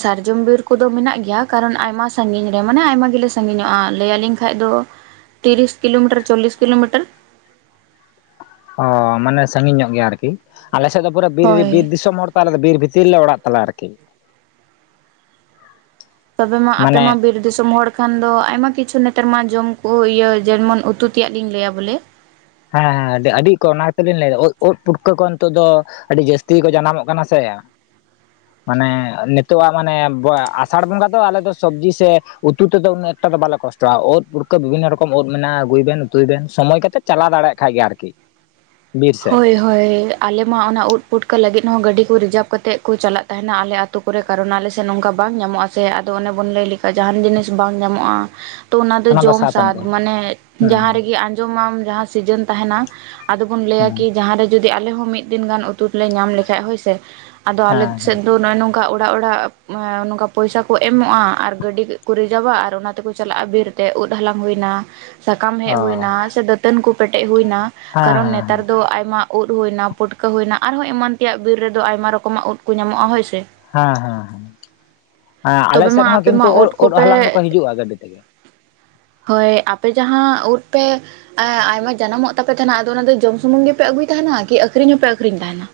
ᱥᱟᱨᱡᱚᱢ ᱵᱤᱨ ᱠᱚᱫᱚ ᱢᱮᱱᱟᱜ ᱜᱮᱭᱟ ᱠᱟᱨᱚᱱ ᱟᱭᱢᱟ ᱥᱟᱺᱜᱤᱧ ᱨᱮ ᱢᱟᱱᱮ ᱟᱭᱢᱟ ᱜᱮᱞᱮ ᱥᱟᱺᱜᱤᱧᱚᱜᱼᱟ ᱞᱟᱹᱭᱭᱟᱞᱤᱧ ᱠᱷᱟᱱ ᱵᱟ ᱠᱷᱟᱱ ᱫᱚ ᱛᱤᱨᱤᱥ ᱠᱤᱞᱳᱢᱤᱴᱟᱹᱨ ᱪᱚᱞᱞᱤᱥ ᱠᱤᱞᱳᱢᱤᱴᱟᱹᱨ ᱦᱚᱻ ᱢᱟᱱᱮ ᱥᱟᱺᱜᱤᱧ ᱧᱚᱜ ᱜᱮᱭᱟ ᱟᱨᱠᱤ ᱟᱞᱮ ᱥᱮᱫ ᱫᱚ ᱯᱩᱨᱟᱹ ᱵᱤᱨ ᱵᱤᱨ ᱦᱳᱭ ᱫᱤᱥᱚᱢ ᱦᱚᱲ ᱟᱞᱮᱫᱚ ᱵᱤᱨ ᱵᱷᱤᱛᱤᱨ ᱞᱮ ᱚᱲᱟᱜ ᱛᱟᱞᱮ ᱟᱨᱠᱤ ᱛᱚᱵᱮ ᱢᱟᱸ ᱟᱯᱮ ᱢᱟᱱᱮ ᱢᱟᱸ ᱵᱤᱨ ᱫᱤᱥᱚᱢ ᱦᱚᱲ ᱠᱷᱟᱱ ᱫᱚ ᱟᱭᱢᱟ ᱠᱤᱪᱷᱩ ᱱᱮᱛᱟᱨ ᱢᱟᱸ ᱡᱚᱢ ᱠᱚ ᱤᱭᱟᱹ ᱡᱮᱢᱚᱱ ᱩᱛᱩ ᱛᱮᱭᱟᱜ ᱞᱤᱧ ᱞᱟᱹᱭᱟ ᱵᱚᱞᱮ ᱦᱮᱸ ᱦᱮᱸ ᱟᱹᱰᱤ ᱠᱚ ᱚᱱᱟᱜᱮᱛᱚᱞᱤᱤᱧ ᱞᱟᱹᱭᱫᱟ ᱩᱫᱽ ᱯᱩᱴᱠᱟᱹ ᱠᱚ ᱱᱤᱛᱚᱜ ᱫᱚ ᱟᱹᱰᱤ ᱡᱟᱹᱥᱛᱤ ᱜᱮᱠᱚ ᱡᱟᱱᱟᱢᱚᱜ ᱠᱟᱱᱟ ᱥᱮ ᱢᱟᱱᱮ ᱱᱤᱛᱚᱜᱜ ᱢᱟᱱᱮ ᱟᱥᱟᱲ ᱵᱚᱸᱜᱟ ᱫᱚ ᱟᱞᱮ ᱫᱚ ᱥᱚᱵᱽᱡᱤ ᱥᱮ ᱩᱛᱩ ᱛᱮᱫᱚ ᱩᱱᱟᱹᱜ ᱮᱴᱟ ᱫᱚ ᱵᱟᱞᱮ ᱠᱚᱥᱴᱚᱜ ᱛ ᱩᱫᱽ ᱯᱩᱨᱠᱟᱹ ᱵᱤᱵᱷᱤᱱᱱᱚ ᱨᱚᱠᱚᱢ ᱩᱽ ᱢᱮᱱᱟᱜᱼᱟ ᱟᱹᱜᱩᱭ ᱵᱮᱱ ᱩᱛᱩᱭ ᱵᱮᱱ ᱥᱚᱢᱚᱭ ᱠᱟᱛᱮᱫ ᱪᱟᱞᱟᱣ ᱫᱟᱲᱮᱭᱟᱜ ᱠᱷᱟᱡ ᱜᱮ ᱟᱨᱠᱤ ᱵᱤᱨ ᱥᱮᱫ ᱦᱳᱭ ᱦᱳᱭ ᱟᱞᱮ ᱢᱟᱸ ᱚᱱᱟ ᱩᱫ ᱯᱩᱴᱠᱟᱹ ᱞᱟᱹᱜᱤᱫ ᱦᱚᱸ ᱜᱟᱹᱰᱤ ᱠᱚ ᱨᱤᱡᱟᱵᱷ ᱠᱟᱛᱮᱫ ᱠᱚ ᱪᱟᱞᱟᱜ ᱛᱟᱦᱮᱱᱟ ᱟᱞᱮ ᱟᱹᱛᱩ ᱠᱚᱨᱮ ᱠᱟᱨᱚᱱ ᱟᱞᱮ ᱥᱮᱫ ᱚᱱᱠᱟ ᱵᱟᱝ ᱧᱟᱢᱚᱜᱼᱟᱥᱮ ᱟᱫᱚ ᱚᱱᱮ ᱵᱚᱱ ᱞᱟᱹᱭ ᱞᱮᱠᱟ ᱡᱟᱦᱟᱱ ᱡᱤᱱᱤᱥ ᱵᱟᱝ ᱧᱟᱢᱚᱜᱼᱟ᱾ ᱛᱚ ᱚᱱᱟ ᱫᱚ ᱡᱚᱢ ᱥᱟᱛ ᱟᱱᱤᱡ ᱥᱟᱫ ᱜᱮ ᱢᱟᱱᱮ ᱦᱩᱸ ᱡᱟᱦᱟᱸ ᱨᱮᱜᱮ ᱟᱸᱡᱚᱢᱟᱢ ᱡᱟᱦᱟᱸ ᱥᱤᱡᱮᱱ ᱛᱟᱦᱮᱱᱟ ᱟᱫᱚ ᱵᱚᱱ ᱞᱟᱹᱭᱟ ᱦᱩᱸ ᱠᱤ ᱡᱟᱦᱟᱸᱨᱮ ᱡᱩᱫᱤ ᱟᱞᱮ ᱦᱚᱸ ᱢᱤᱫ ᱫᱤᱱ ᱜᱟᱱ ᱩᱛᱩ ᱞᱮ ᱧᱟᱢ ᱞᱮᱠᱷᱟᱡ ᱦᱳᱭ ᱥᱮ ᱟᱫᱚ ᱟᱞᱮ ᱦᱮᱸ ᱦᱮᱸ ᱥᱮᱫ ᱫᱚ ᱱᱚᱭ ᱱᱚᱝ ᱱᱚᱝᱠᱟ ᱚᱲᱟᱜ ᱚᱲᱟᱜ ᱢᱮᱸ ᱱᱚᱝᱠᱟ ᱯᱚᱭᱥᱟ ᱠᱚ ᱮᱢᱚᱜᱼᱟ ᱟᱨ ᱜᱟᱹᱰᱤ ᱠᱚ ᱨᱤᱡᱟᱵᱟ ᱟᱨ ᱚᱱᱟ ᱛᱮᱠᱚ ᱪᱟᱞᱟᱜᱼᱟ ᱵᱤᱨ᱾ ᱛᱮ ᱩᱫ ᱦᱟᱞᱟᱝ ᱦᱩᱭᱱᱟ ᱥᱟᱠᱟᱢ ᱦᱮᱡ ᱚ ᱦᱩᱭᱱᱟ ᱥᱮ ᱫᱟᱹᱛᱟᱹᱱ ᱠᱚ ᱯᱮᱴᱮᱡ ᱦᱩᱭᱱᱟ ᱦᱮᱸ ᱠᱟᱨᱚᱱ ᱱᱮᱛᱟᱨ ᱦᱮᱸ ᱫᱚ ᱟᱭᱢᱟ ᱩᱫ ᱦᱩᱭᱱᱟ ᱯᱩᱴᱠᱟᱹ ᱦᱩᱭᱱᱟ ᱟᱨᱦᱚᱸ ᱮᱢᱟᱱ ᱛᱮᱭᱟᱜ ᱵᱤᱨ ᱨᱮᱫᱚ ᱟᱭᱢᱟ ᱨᱚᱠᱚᱢᱟᱜ ᱩᱫ ᱠᱚ ᱧᱟᱢᱚᱜᱼᱟ ᱦᱳᱭ ᱥᱮ᱾ ᱦᱮᱸ ᱦᱮᱸ ᱦᱮᱸ, ᱟᱸᱜ ᱟᱞᱮ ᱛᱚᱵᱮ ᱢᱟ ᱥᱮᱫ ᱦᱚᱸ ᱟᱯᱮ ᱢᱟ ᱠᱤᱱᱛᱩ ᱩᱫ ᱩᱫ ᱠᱚᱯᱮ ᱦᱟᱞᱟᱝ ᱫᱚᱠᱚ ᱦᱤᱡᱩᱜᱼᱟ ᱜᱟᱹᱰᱤ ᱛᱮᱜᱮ᱾ [inaudible] ᱦᱳᱭ ᱟᱯᱮ ᱡᱟᱦᱟᱸ ᱩᱫ ᱯᱮ ᱮᱸ ᱟᱭᱢᱟ ᱡᱟᱱᱟᱢᱚᱜ ᱛᱟᱯᱮ ᱛᱮᱱᱟᱦᱟᱜ ᱟᱫᱚ ᱚᱱᱟ ᱫᱚ ᱡᱚᱢ ᱥᱩᱢᱩᱝ ᱜᱮᱯᱮ ᱟᱹᱜᱩᱭ ᱛᱟᱦᱮᱸᱱᱟ ᱠᱤ ᱟᱹᱠᱷᱨᱤᱧ ᱦᱚᱸᱯᱮ ᱟᱹᱠᱷᱨᱤᱧ ᱛᱟᱦᱮᱸᱱᱟ?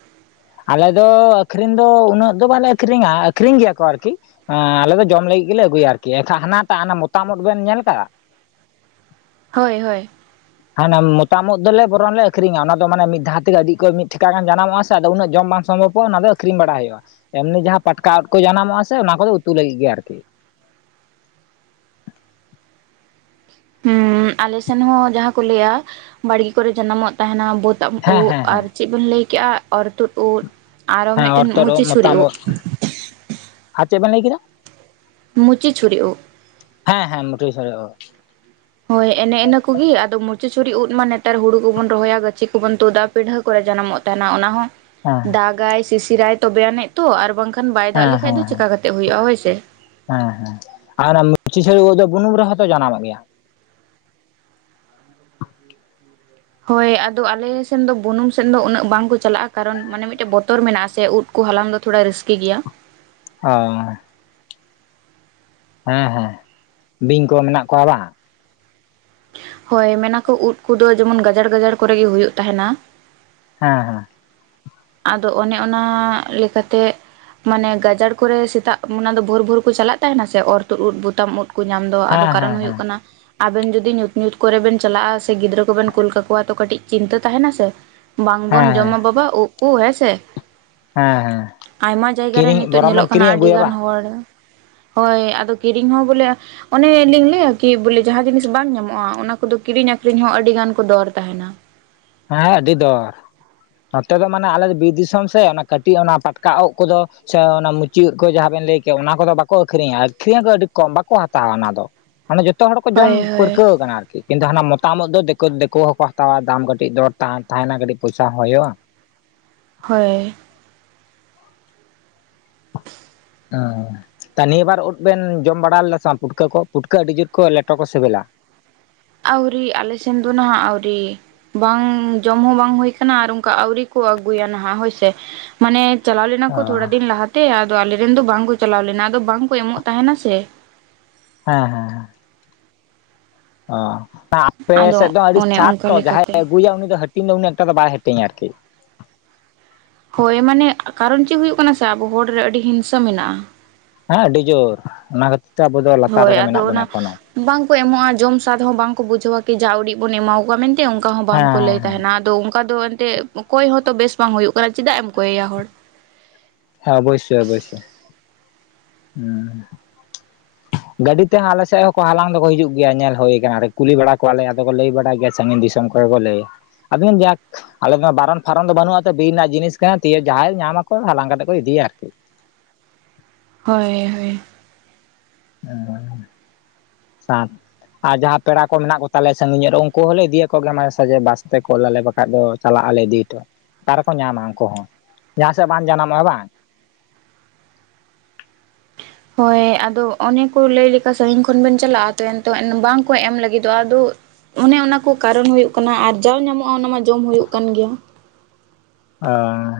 ᱟᱞᱮ ᱫᱚ ᱟᱹᱠᱷᱨᱤᱧ ᱫᱚ ᱩᱱᱟᱹᱜ ᱫᱚ ᱵᱟᱞᱮ ᱟᱹᱠᱷᱨᱤᱧᱟ ᱟᱹᱠᱷᱨᱤᱧ ᱜᱮᱭᱟ ᱠᱚ ᱟᱨᱠᱤ᱾ ᱟᱸ ᱟᱞᱮ ᱫᱚ ᱡᱚᱢ ᱞᱟᱹᱜᱤᱫ ᱜᱮᱞᱮ ᱟᱹᱜᱩᱭᱟ ᱟᱨᱠᱤ ᱮᱠᱷᱟᱡ ᱦᱟᱱᱟᱴᱟᱜ ᱦᱟᱹᱱᱟ ᱢᱚᱛᱟᱢ ᱩᱫ ᱵᱮᱱ ᱧᱮᱞ ᱠᱟᱜᱼᱟ? ᱦᱳᱭ ᱦᱳᱭ᱾ ᱦᱟᱸᱱᱮ ᱢᱚᱛᱟᱢ ᱩᱫ ᱫᱚᱞᱮ ᱵᱚᱨᱚᱱ ᱞᱮ ᱟᱹᱠᱷᱨᱤᱧᱟ ᱚᱱᱟ ᱫᱚ ᱢᱟᱱᱮ ᱢᱤᱫ ᱫᱷᱟᱣ ᱛᱮᱜᱮ ᱟᱹᱰᱤ ᱚᱠᱚᱡ ᱢᱤᱫ ᱴᱷᱮᱠᱟ ᱜᱟᱱ ᱡᱟᱱᱟᱢᱚᱜᱼᱟ ᱥᱮ ᱟᱫᱚ ᱩᱱᱟᱹᱜ ᱡᱚᱢ ᱵᱟᱝ ᱥᱚᱢᱵᱷᱚᱵᱽ᱾ ᱠᱚ ᱚᱱᱟ ᱫᱚ ᱟᱹᱠᱷᱨᱤᱧ ᱵᱟᱲᱟ ᱦᱩᱭᱩᱜᱼᱟ, ᱮᱢᱱᱤ ᱡᱟᱦᱟᱸ ᱯᱟᱴᱠᱟ ᱩᱫ ᱠᱚ ᱡᱟᱱᱟᱢᱚᱜᱼᱟ ᱥᱮ ᱚᱱᱟ ᱠᱚᱫᱚ ᱩᱛᱩ ᱞᱟᱹᱜᱤᱫ ᱜᱮ ᱟᱨᱠᱤ᱾ ᱦᱩᱸ ᱟᱞᱮᱥᱮᱱ ᱦᱚᱸ ᱡᱟᱦᱟᱸ ᱠᱚ ᱞᱟᱹᱭᱟ ᱵᱟᱹᱲᱜᱮ ᱠᱚᱨᱮ ᱡᱟᱱᱟᱢᱚᱜ ᱛᱟᱦᱮᱸᱱᱟ ᱵᱟᱹᱫ ᱥᱟᱫᱟᱢ ᱦᱮᱸ ᱩᱫ ᱦᱮᱸ ᱦᱮᱸ ᱟᱨ ᱪᱮᱫ ᱵᱤᱱ ᱞᱟᱹᱭ ᱠᱮᱜᱼᱟ ᱚᱨᱛᱩᱫ ᱩᱫ ᱟᱨᱚ ᱦᱮᱸ ᱢᱤᱫᱴᱮᱱ ᱚᱨᱛᱚᱫ ᱢᱩᱪᱤ ᱳᱫ ᱥᱩᱨᱤ ᱢᱚᱛᱟᱢ ᱩᱫᱽ᱾ ᱳᱫ ᱟᱨ ᱪᱮᱫ ᱵᱮᱱ ᱞᱟᱹᱭ ᱠᱮᱫᱟ? ᱢᱩᱪᱤ ᱪᱷᱩᱲᱤ ᱩᱫ᱾ ᱦᱮᱸ ᱦᱮᱸ ᱢᱩᱴᱦᱤᱣ ᱪᱷᱟᱹᱲᱤ ᱩᱫ᱾ ᱦᱳᱭ ᱮᱱᱮᱸ ᱤᱱᱟᱹ ᱠᱩᱜᱤ ᱟᱫᱚ ᱢᱩᱨᱪᱤ ᱪᱷᱩᱲᱤ ᱩᱫ ᱢᱟ ᱱᱮᱛᱟᱨ ᱦᱩᱲᱩ ᱠᱚᱵᱚᱱ ᱨᱚᱦᱚᱭᱟ ᱜᱟᱹᱪᱷᱤ ᱠᱚᱵᱚᱱ ᱛᱩᱫᱟ᱾ ᱯᱤᱰᱷᱟᱹ ᱠᱚᱨᱮ ᱡᱟᱱᱟᱢᱚᱜ ᱛᱟᱦᱮᱸᱱᱟ ᱚᱱᱟ ᱦᱚᱸ᱾ ᱦᱮᱸ ᱫᱟᱜ ᱟᱭ ᱥᱤᱥᱤᱨᱟᱭ ᱛᱚᱵᱮ ᱟᱱᱮᱡ ᱛᱚ ᱟᱨ ᱵᱟᱝᱠᱷᱟᱱ ᱵᱟᱭ ᱫᱟᱜ ᱦᱮᱸ ᱦᱮᱸ ᱞᱤᱠᱷᱟᱡ ᱫᱚ ᱦᱮᱸ ᱪᱤᱠᱟ ᱠᱟᱛᱮᱜ ᱦᱩᱭᱩᱜᱼᱟ ᱦᱳᱭᱥᱮ᱾ ᱦᱮᱸ ᱦᱮᱸ ᱟᱨ ᱢᱩᱪᱤ ᱪᱷᱟᱹᱨᱤ ᱩᱫ ᱫᱚ ᱵᱩᱱᱩᱢ ᱨᱮᱦᱚᱸᱛᱚ ᱡᱟᱱᱟᱢᱚᱜ ᱜᱮᱭᱟ᱾ ᱦᱳᱭ ᱟᱫᱚ ᱟᱞᱮᱥᱮᱱ ᱫᱚ ᱵᱩᱱᱩᱢ ᱥᱮᱱ ᱫᱚ ᱩᱱᱟᱹᱜ ᱵᱟᱝ ᱠᱚ ᱪᱟᱞᱟᱜᱼᱟ ᱠᱟᱨᱚᱱ ᱢᱟᱱᱮ ᱢᱤᱫᱴᱮᱡ ᱵᱚᱛᱚᱨ ᱢᱮᱱᱟᱜ ᱟᱥᱮ ᱩᱫ ᱠᱩ ᱦᱟᱞᱟᱝ ᱫᱚ ᱛᱷᱚᱲᱟ ᱨᱤᱥᱠᱤ ᱜᱤᱭᱟ᱾ ᱦᱚᱭ᱾ ᱦᱮᱸ ᱦᱮᱸ, ᱵᱤᱧ ᱠᱚ ᱢᱮᱱᱟᱜ ᱠᱚᱣᱟ ᱵᱟᱝ? ᱦᱳᱭ ᱢᱮᱱᱟᱠᱚ ᱩᱫ ᱠᱚᱫᱚ ᱡᱮᱢᱚᱱ ᱜᱟᱡᱟᱲ ᱜᱟᱡᱟᱲ ᱠᱚᱨᱮᱜᱮ ᱦᱩᱭᱩᱜ ᱛᱟᱦᱮᱸᱱᱟ᱾ ᱦᱮᱸ ᱦᱮᱸ᱾ ᱟᱫᱚ ᱚᱱᱮ ᱚᱱᱟ ᱞᱮᱠᱟᱛᱮ ᱢᱟᱱᱮ ᱜᱟᱡᱟᱲ ᱠᱚᱨᱮ ᱥᱮᱛᱟᱜ ᱚᱱᱟ ᱫᱚ ᱵᱷᱳᱨ ᱵᱷᱳᱨ ᱠᱚ ᱪᱟᱞᱟᱜ ᱛᱟᱦᱮᱸᱱᱟ ᱥᱮ ᱚᱨ ᱛᱩᱫ ᱩᱫ ᱵᱩᱛᱟᱢ ᱩᱫ ᱠᱩ ᱧᱟᱢ ᱫᱚ ᱟᱫᱚ ᱦᱮᱸ ᱦᱮᱸ ᱠᱟᱨᱚᱱ ᱦᱩᱭᱩᱜ ᱦᱮᱸ ᱠᱟᱱᱟ ᱟᱵᱮᱱ ᱡᱩᱫᱤ ᱧᱩᱛ ᱧᱩᱛ ᱠᱚᱨᱮ ᱵᱮᱱ ᱪᱟᱞᱟᱜᱼᱟ ᱥᱮ ᱜᱤᱫᱽᱨᱟᱹ ᱠᱚᱵᱮᱱ ᱠᱩᱞ ᱠᱟᱠᱚᱣᱟ ᱛᱚ ᱠᱟᱹᱴᱤᱡ ᱪᱤᱱᱛᱟᱹ ᱛᱟᱦᱮᱸᱱᱟ ᱥᱮ᱾ ᱵᱟᱝᱵᱚᱱ ᱦᱮᱸ ᱦᱮᱸ ᱡᱚᱢᱟ ᱵᱟᱵᱟ ᱩᱵ ᱠᱚ ᱦᱮᱸᱥᱮ? ᱦᱮᱸ ᱦᱮᱸ ᱟᱭᱢᱟ ᱡᱟᱭᱜᱟ ᱨᱮ ᱠᱤᱨᱤᱧ ᱱᱤᱛᱳᱜ ᱵᱚᱨᱚᱱ ᱵᱚᱱ ᱧᱮᱞᱚᱜ ᱠᱟᱱᱟ ᱠᱤᱨᱤᱧ ᱟᱹᱰᱤ ᱟᱹᱜᱩᱭᱟ ᱜᱟᱱ ᱵᱟᱝ ᱦᱚᱲ ᱦᱳᱭ ᱟᱫᱚ ᱠᱤᱨᱤᱧ ᱦᱚᱸ ᱵᱚᱞᱮ ᱚᱱᱮ ᱞᱤᱧ ᱞᱟᱹᱭᱟ ᱠᱤ ᱵᱚᱞᱮ ᱡᱟᱦᱟᱸ ᱡᱤᱱᱤᱥ ᱵᱟᱝ ᱧᱟᱢᱚᱜᱼᱟ ᱚᱱᱟ ᱠᱚᱫᱚ ᱠᱤᱨᱤᱧ ᱟᱠᱷᱨᱤᱧ ᱦᱚᱸ ᱟᱹᱰᱤ ᱜᱟᱱ ᱠᱚ ᱫᱚᱨ ᱛᱟᱦᱮᱱᱟ᱾ ᱦᱮᱸ ᱟᱹᱰᱤ ᱫᱚᱨ, ᱱᱚᱛᱮ ᱫᱚ ᱢᱟᱱᱮ ᱟᱞᱮ ᱫᱚ ᱵᱤᱨ ᱫᱤᱥᱚᱢ ᱥᱮ, ᱚᱱᱟ ᱠᱟᱹᱴᱤᱡ ᱚᱱᱟ ᱯᱟᱴᱠᱟ ᱩᱜ ᱠᱚᱫᱚ ᱪᱷᱚ ᱚᱱᱟ ᱢᱩᱪᱟᱹᱫ ᱠᱷᱚᱡ ᱡᱟᱦᱟᱸ ᱵᱮᱱ ᱞᱟᱹᱭ ᱠᱮᱫ ᱚᱱᱟ ᱠᱚᱫᱚ ᱵᱟᱠᱚ ᱟᱹᱠᱷᱨᱤᱧᱟ ᱟᱹᱠᱷᱨᱤᱧ ᱟᱠᱚ ᱟᱹᱰᱤ ᱠᱚᱢ ᱵᱟᱠᱚ ᱦᱟᱛᱟᱣᱟ ᱚᱱᱟ ᱫᱚ᱾ ᱢᱟᱱᱮ ᱡᱚᱛᱚ ᱦᱚᱲ ᱠᱚ ᱡᱚᱢ ᱦᱳᱭ ᱦᱳᱭ ᱯᱟᱹᱨᱠᱟᱹᱣ ᱟᱠᱟᱱᱟ ᱟᱨᱠᱤ, ᱠᱤᱱᱛᱩ ᱦᱟᱱᱟ ᱢᱚᱛᱟᱢ ᱩᱫ ᱫᱚ ᱫᱮᱠᱳ ᱫᱮᱠᱳ ᱦᱚᱸᱠᱚ ᱦᱟᱛᱟᱣᱟ ᱫᱟᱢ ᱜᱟ ᱴᱤᱡ ᱫᱚᱨ ᱛᱷᱟ ᱛᱟᱦᱮᱱᱟ ᱠᱟᱹᱴᱤᱡ ᱯᱚᱭᱥᱟ ᱦᱚᱸ ᱦᱩᱭᱚᱜᱼᱟ᱾ ᱦᱳᱭ᱾ ᱦᱚ, ᱛᱟ ᱱᱤᱭᱟᱹ ᱵᱟᱨ ᱩᱫ ᱵᱮᱱ ᱡᱚᱢ ᱵᱟᱲᱟ ᱞᱮᱫ ᱥᱮ ᱵᱟᱝ ᱯᱩᱴᱠᱟᱹ ᱠᱚ ᱯᱩᱴᱠᱟᱹ ᱟᱹᱰᱤ ᱡᱳᱨ ᱠᱚ ᱞᱮᱴᱚ ᱠᱚ ᱥᱤᱵᱤᱞᱟ᱾ ᱟᱹᱣᱨᱤ ᱟᱞᱮ ᱥᱮᱱ ᱫᱚ ᱱᱟᱦᱟᱜ ᱟᱹᱣᱨᱤ᱾ ᱵᱟᱝ ᱡᱚᱢ ᱦᱚᱸ ᱵᱟᱝ ᱦᱩᱭ ᱠᱟᱱᱟ ᱟᱨ ᱚᱱᱠᱟ ᱟᱹᱣᱨᱤ ᱠᱚ ᱟᱹᱜᱩᱭᱟ ᱱᱟᱦᱟᱜ ᱦᱳᱭ ᱥᱮ᱾ ᱢᱟᱱᱮ ᱪᱟᱞᱟᱣ ᱞᱮᱱᱟ ᱠᱚ ᱚ ᱛᱷᱚᱲᱟ ᱫᱤᱱ ᱞᱟᱦᱟᱛᱮ ᱟᱫᱚ ᱟᱞᱮᱨᱮᱱ ᱫᱚ ᱵᱟᱝ ᱠᱚ ᱪᱟᱞᱟᱣ ᱞᱮᱱᱟ ᱟᱫᱚ ᱵᱟᱝ ᱠᱚ ᱮᱢᱚᱜ ᱛᱟᱦᱮᱸᱱᱟ ᱥᱮ᱾ ᱦᱮᱸ ᱦᱮᱸ ᱦᱮᱸ᱾ ᱚ ᱟᱯᱮ ᱟᱫᱚ ᱥᱮᱫ ᱫᱚ ᱟᱹᱰᱤ ᱚᱱᱮ ᱥᱟᱫ ᱚᱱᱠᱟ ᱛᱚ ᱡᱟᱦᱟᱸᱭ ᱞᱮᱠᱟᱛᱮ ᱟᱹᱜᱩᱭᱟ ᱩᱱᱤ ᱫᱚ ᱦᱟᱹ ᱴᱤᱧ ᱫᱚ ᱩᱱᱟᱹᱜ ᱮᱠᱴᱟ ᱫᱚ ᱵᱟᱭ ᱦᱟᱹᱴᱤᱧᱟ ᱟᱨᱠᱤ᱾ ᱦᱳᱭ ᱢᱟᱱᱮ ᱠᱟᱨᱚᱱ ᱪᱤᱫ ᱦᱩᱭᱩᱜ ᱠᱟᱱᱟ ᱥᱮ ᱟᱵᱚ ᱦᱚᱲ ᱨᱮ ᱟᱹᱰᱤ ᱦᱤᱝᱥᱟᱹ ᱢᱮᱱᱟᱜᱼᱟ᱾ ᱦᱮᱸ ᱟᱹᱰᱤ ᱡᱳᱨ ᱚᱱᱟ ᱠᱷᱟᱹᱛᱤᱨ ᱛᱮ ᱟᱵᱚ ᱫᱚ ᱞᱟᱛᱟᱨ ᱦᱳᱭ ᱨᱮᱜᱮ ᱢᱮᱱᱟᱜ ᱟᱫᱚ ᱵᱚᱱᱟ ᱚᱱᱟ ᱮᱠᱷᱚᱱᱳ᱾ ᱵᱟᱝᱠᱚ ᱮᱢᱚᱜᱼᱟ ᱡᱚᱢ ᱥᱟᱫᱷ ᱦᱚᱸ ᱵᱟᱝᱠᱚ ᱵᱩᱡᱷᱟᱹᱣᱟ ᱠᱤ ᱡᱟ ᱩᱰᱤᱡ ᱵᱚᱱ ᱮᱢᱟᱣᱟᱠᱚᱣᱟ ᱢᱮᱱ ᱚᱱᱠᱟ ᱦᱚᱸ ᱦᱮᱸ ᱵᱟᱝᱠᱚ ᱞᱟᱹᱭ ᱦᱮᱸ ᱛᱟᱦᱮᱸᱱᱟ ᱟᱫᱚ ᱚᱱᱠᱟ ᱫᱚ [unintelligible] ᱠᱚᱭ ᱦᱚᱸᱛᱚ ᱵᱮᱥ ᱵᱟᱝ ᱦᱩᱭᱩᱜ ᱠᱟᱱᱟ ᱪᱮᱫᱟᱜ ᱮᱢ ᱠᱚᱭᱮᱭᱟ ᱦᱚᱲ᱾ ᱦᱮᱸ ᱚᱵᱚᱥᱥᱳᱭ ᱚᱵᱚᱥᱥᱳᱭ᱾ ᱦᱮᱸ᱾ ᱜᱟᱹᱰᱤ ᱛᱮᱦᱚᱸ ᱟᱞᱮ ᱥᱮᱫ ᱦᱚᱸᱠᱚ ᱦᱟᱞᱟᱝ ᱫᱚᱠᱚ ᱦᱤᱡᱩᱜ ᱜᱮᱭᱟ ᱧᱮᱞ ᱦᱩᱭᱟ ᱠᱟᱱᱟ ᱠᱩᱞᱤ ᱵᱟᱲᱟ ᱠᱚᱣᱟᱞᱮ, ᱟᱫᱚ ᱠᱚ ᱞᱟᱹᱭ ᱵᱟᱲᱟᱭ ᱜᱮᱭᱟ ᱥᱟᱺᱜᱤᱧ ᱫᱤᱥᱚᱢ ᱚᱠᱚᱭ ᱠᱚ ᱞᱟᱹᱭ-ᱟ, ᱟᱵᱤᱱ ᱡᱟᱠ ᱟᱞᱮ ᱫᱚ ᱚᱱᱟ ᱵᱟᱨᱚᱱ ᱯᱷᱟᱨᱚᱱ ᱫᱚ ᱵᱟᱹᱱᱩᱜᱼᱟ ᱛᱚ ᱵᱤᱨ ᱨᱮᱱᱟᱜ ᱡᱤᱱᱤᱥ ᱠᱟᱱᱟ ᱛᱤᱭᱟᱹ ᱡᱟᱦᱟᱸᱭ ᱧᱟᱢ ᱟᱠᱚ ᱦᱟᱞᱟᱝ ᱠᱟᱛᱮᱫ ᱠᱚ ᱤᱫᱤᱭᱟ ᱟᱨᱠᱤ᱾ ᱦᱳᱭ ᱦᱳᱭ᱾ ᱚᱸ ᱥᱟᱛ ᱟᱨ ᱡᱟᱦᱟᱸ ᱯᱮᱲᱟ ᱠᱚ ᱢᱮᱱᱟᱜ ᱠᱚ ᱛᱟᱞᱮᱭᱟ ᱥᱟᱺᱜᱤᱧᱚᱜ ᱨᱮ ᱩᱱᱠᱩ ᱦᱚᱸᱞᱮ ᱤᱫᱤᱭᱟ ᱠᱚ ᱜᱮ ᱢᱟᱡᱮ ᱥᱟᱡᱮ ᱵᱟᱥ ᱛᱮ ᱠᱳᱞ ᱟᱞᱮ ᱵᱟᱠᱷᱟᱡᱽ ᱫᱚ ᱪᱟᱞᱟᱜ ᱟᱞᱮ ᱤᱫᱤ ᱦᱚᱴᱚ᱾ ᱚᱠᱟ ᱨᱮ ᱠᱚ ᱧᱟᱢ-ᱟ ᱩᱱᱠᱩ ᱦᱚᱸ, ᱡᱟᱦᱟᱸ ᱥᱮᱫ ᱵᱟᱝ ᱡᱟᱱᱟᱢᱚᱜᱼᱟ, ᱦᱮ ᱵᱟᱝ? ᱦᱳᱭ, ᱟᱫᱚ ᱚᱱᱮ ᱠᱚ ᱞᱟᱹᱭ ᱞᱮᱠᱟ ᱥᱟᱺᱜᱤᱧ ᱠᱷᱚᱱ ᱵᱤᱱ ᱪᱟᱞᱟᱜᱼᱟ, ᱛᱚ ᱮᱱ ᱛᱚ ᱮᱱ ᱵᱟᱝᱠᱚ ᱮᱢ ᱞᱟᱹᱜᱤᱫᱚᱜᱼᱟ ᱟᱫᱚ ᱚᱱᱮ ᱚᱱᱟ ᱠᱚ ᱠᱟᱨᱚᱱ ᱦᱩᱭᱩᱜ ᱠᱟᱱᱟ᱾ ᱟᱨ ᱡᱟᱣ ᱧᱟᱢᱚᱜᱼᱟ ᱚᱱᱟ ᱢᱟ ᱡᱚᱢ ᱦᱩᱭᱩᱜ ᱠᱟᱱ ᱜᱮᱭᱟ᱾ ᱟ᱾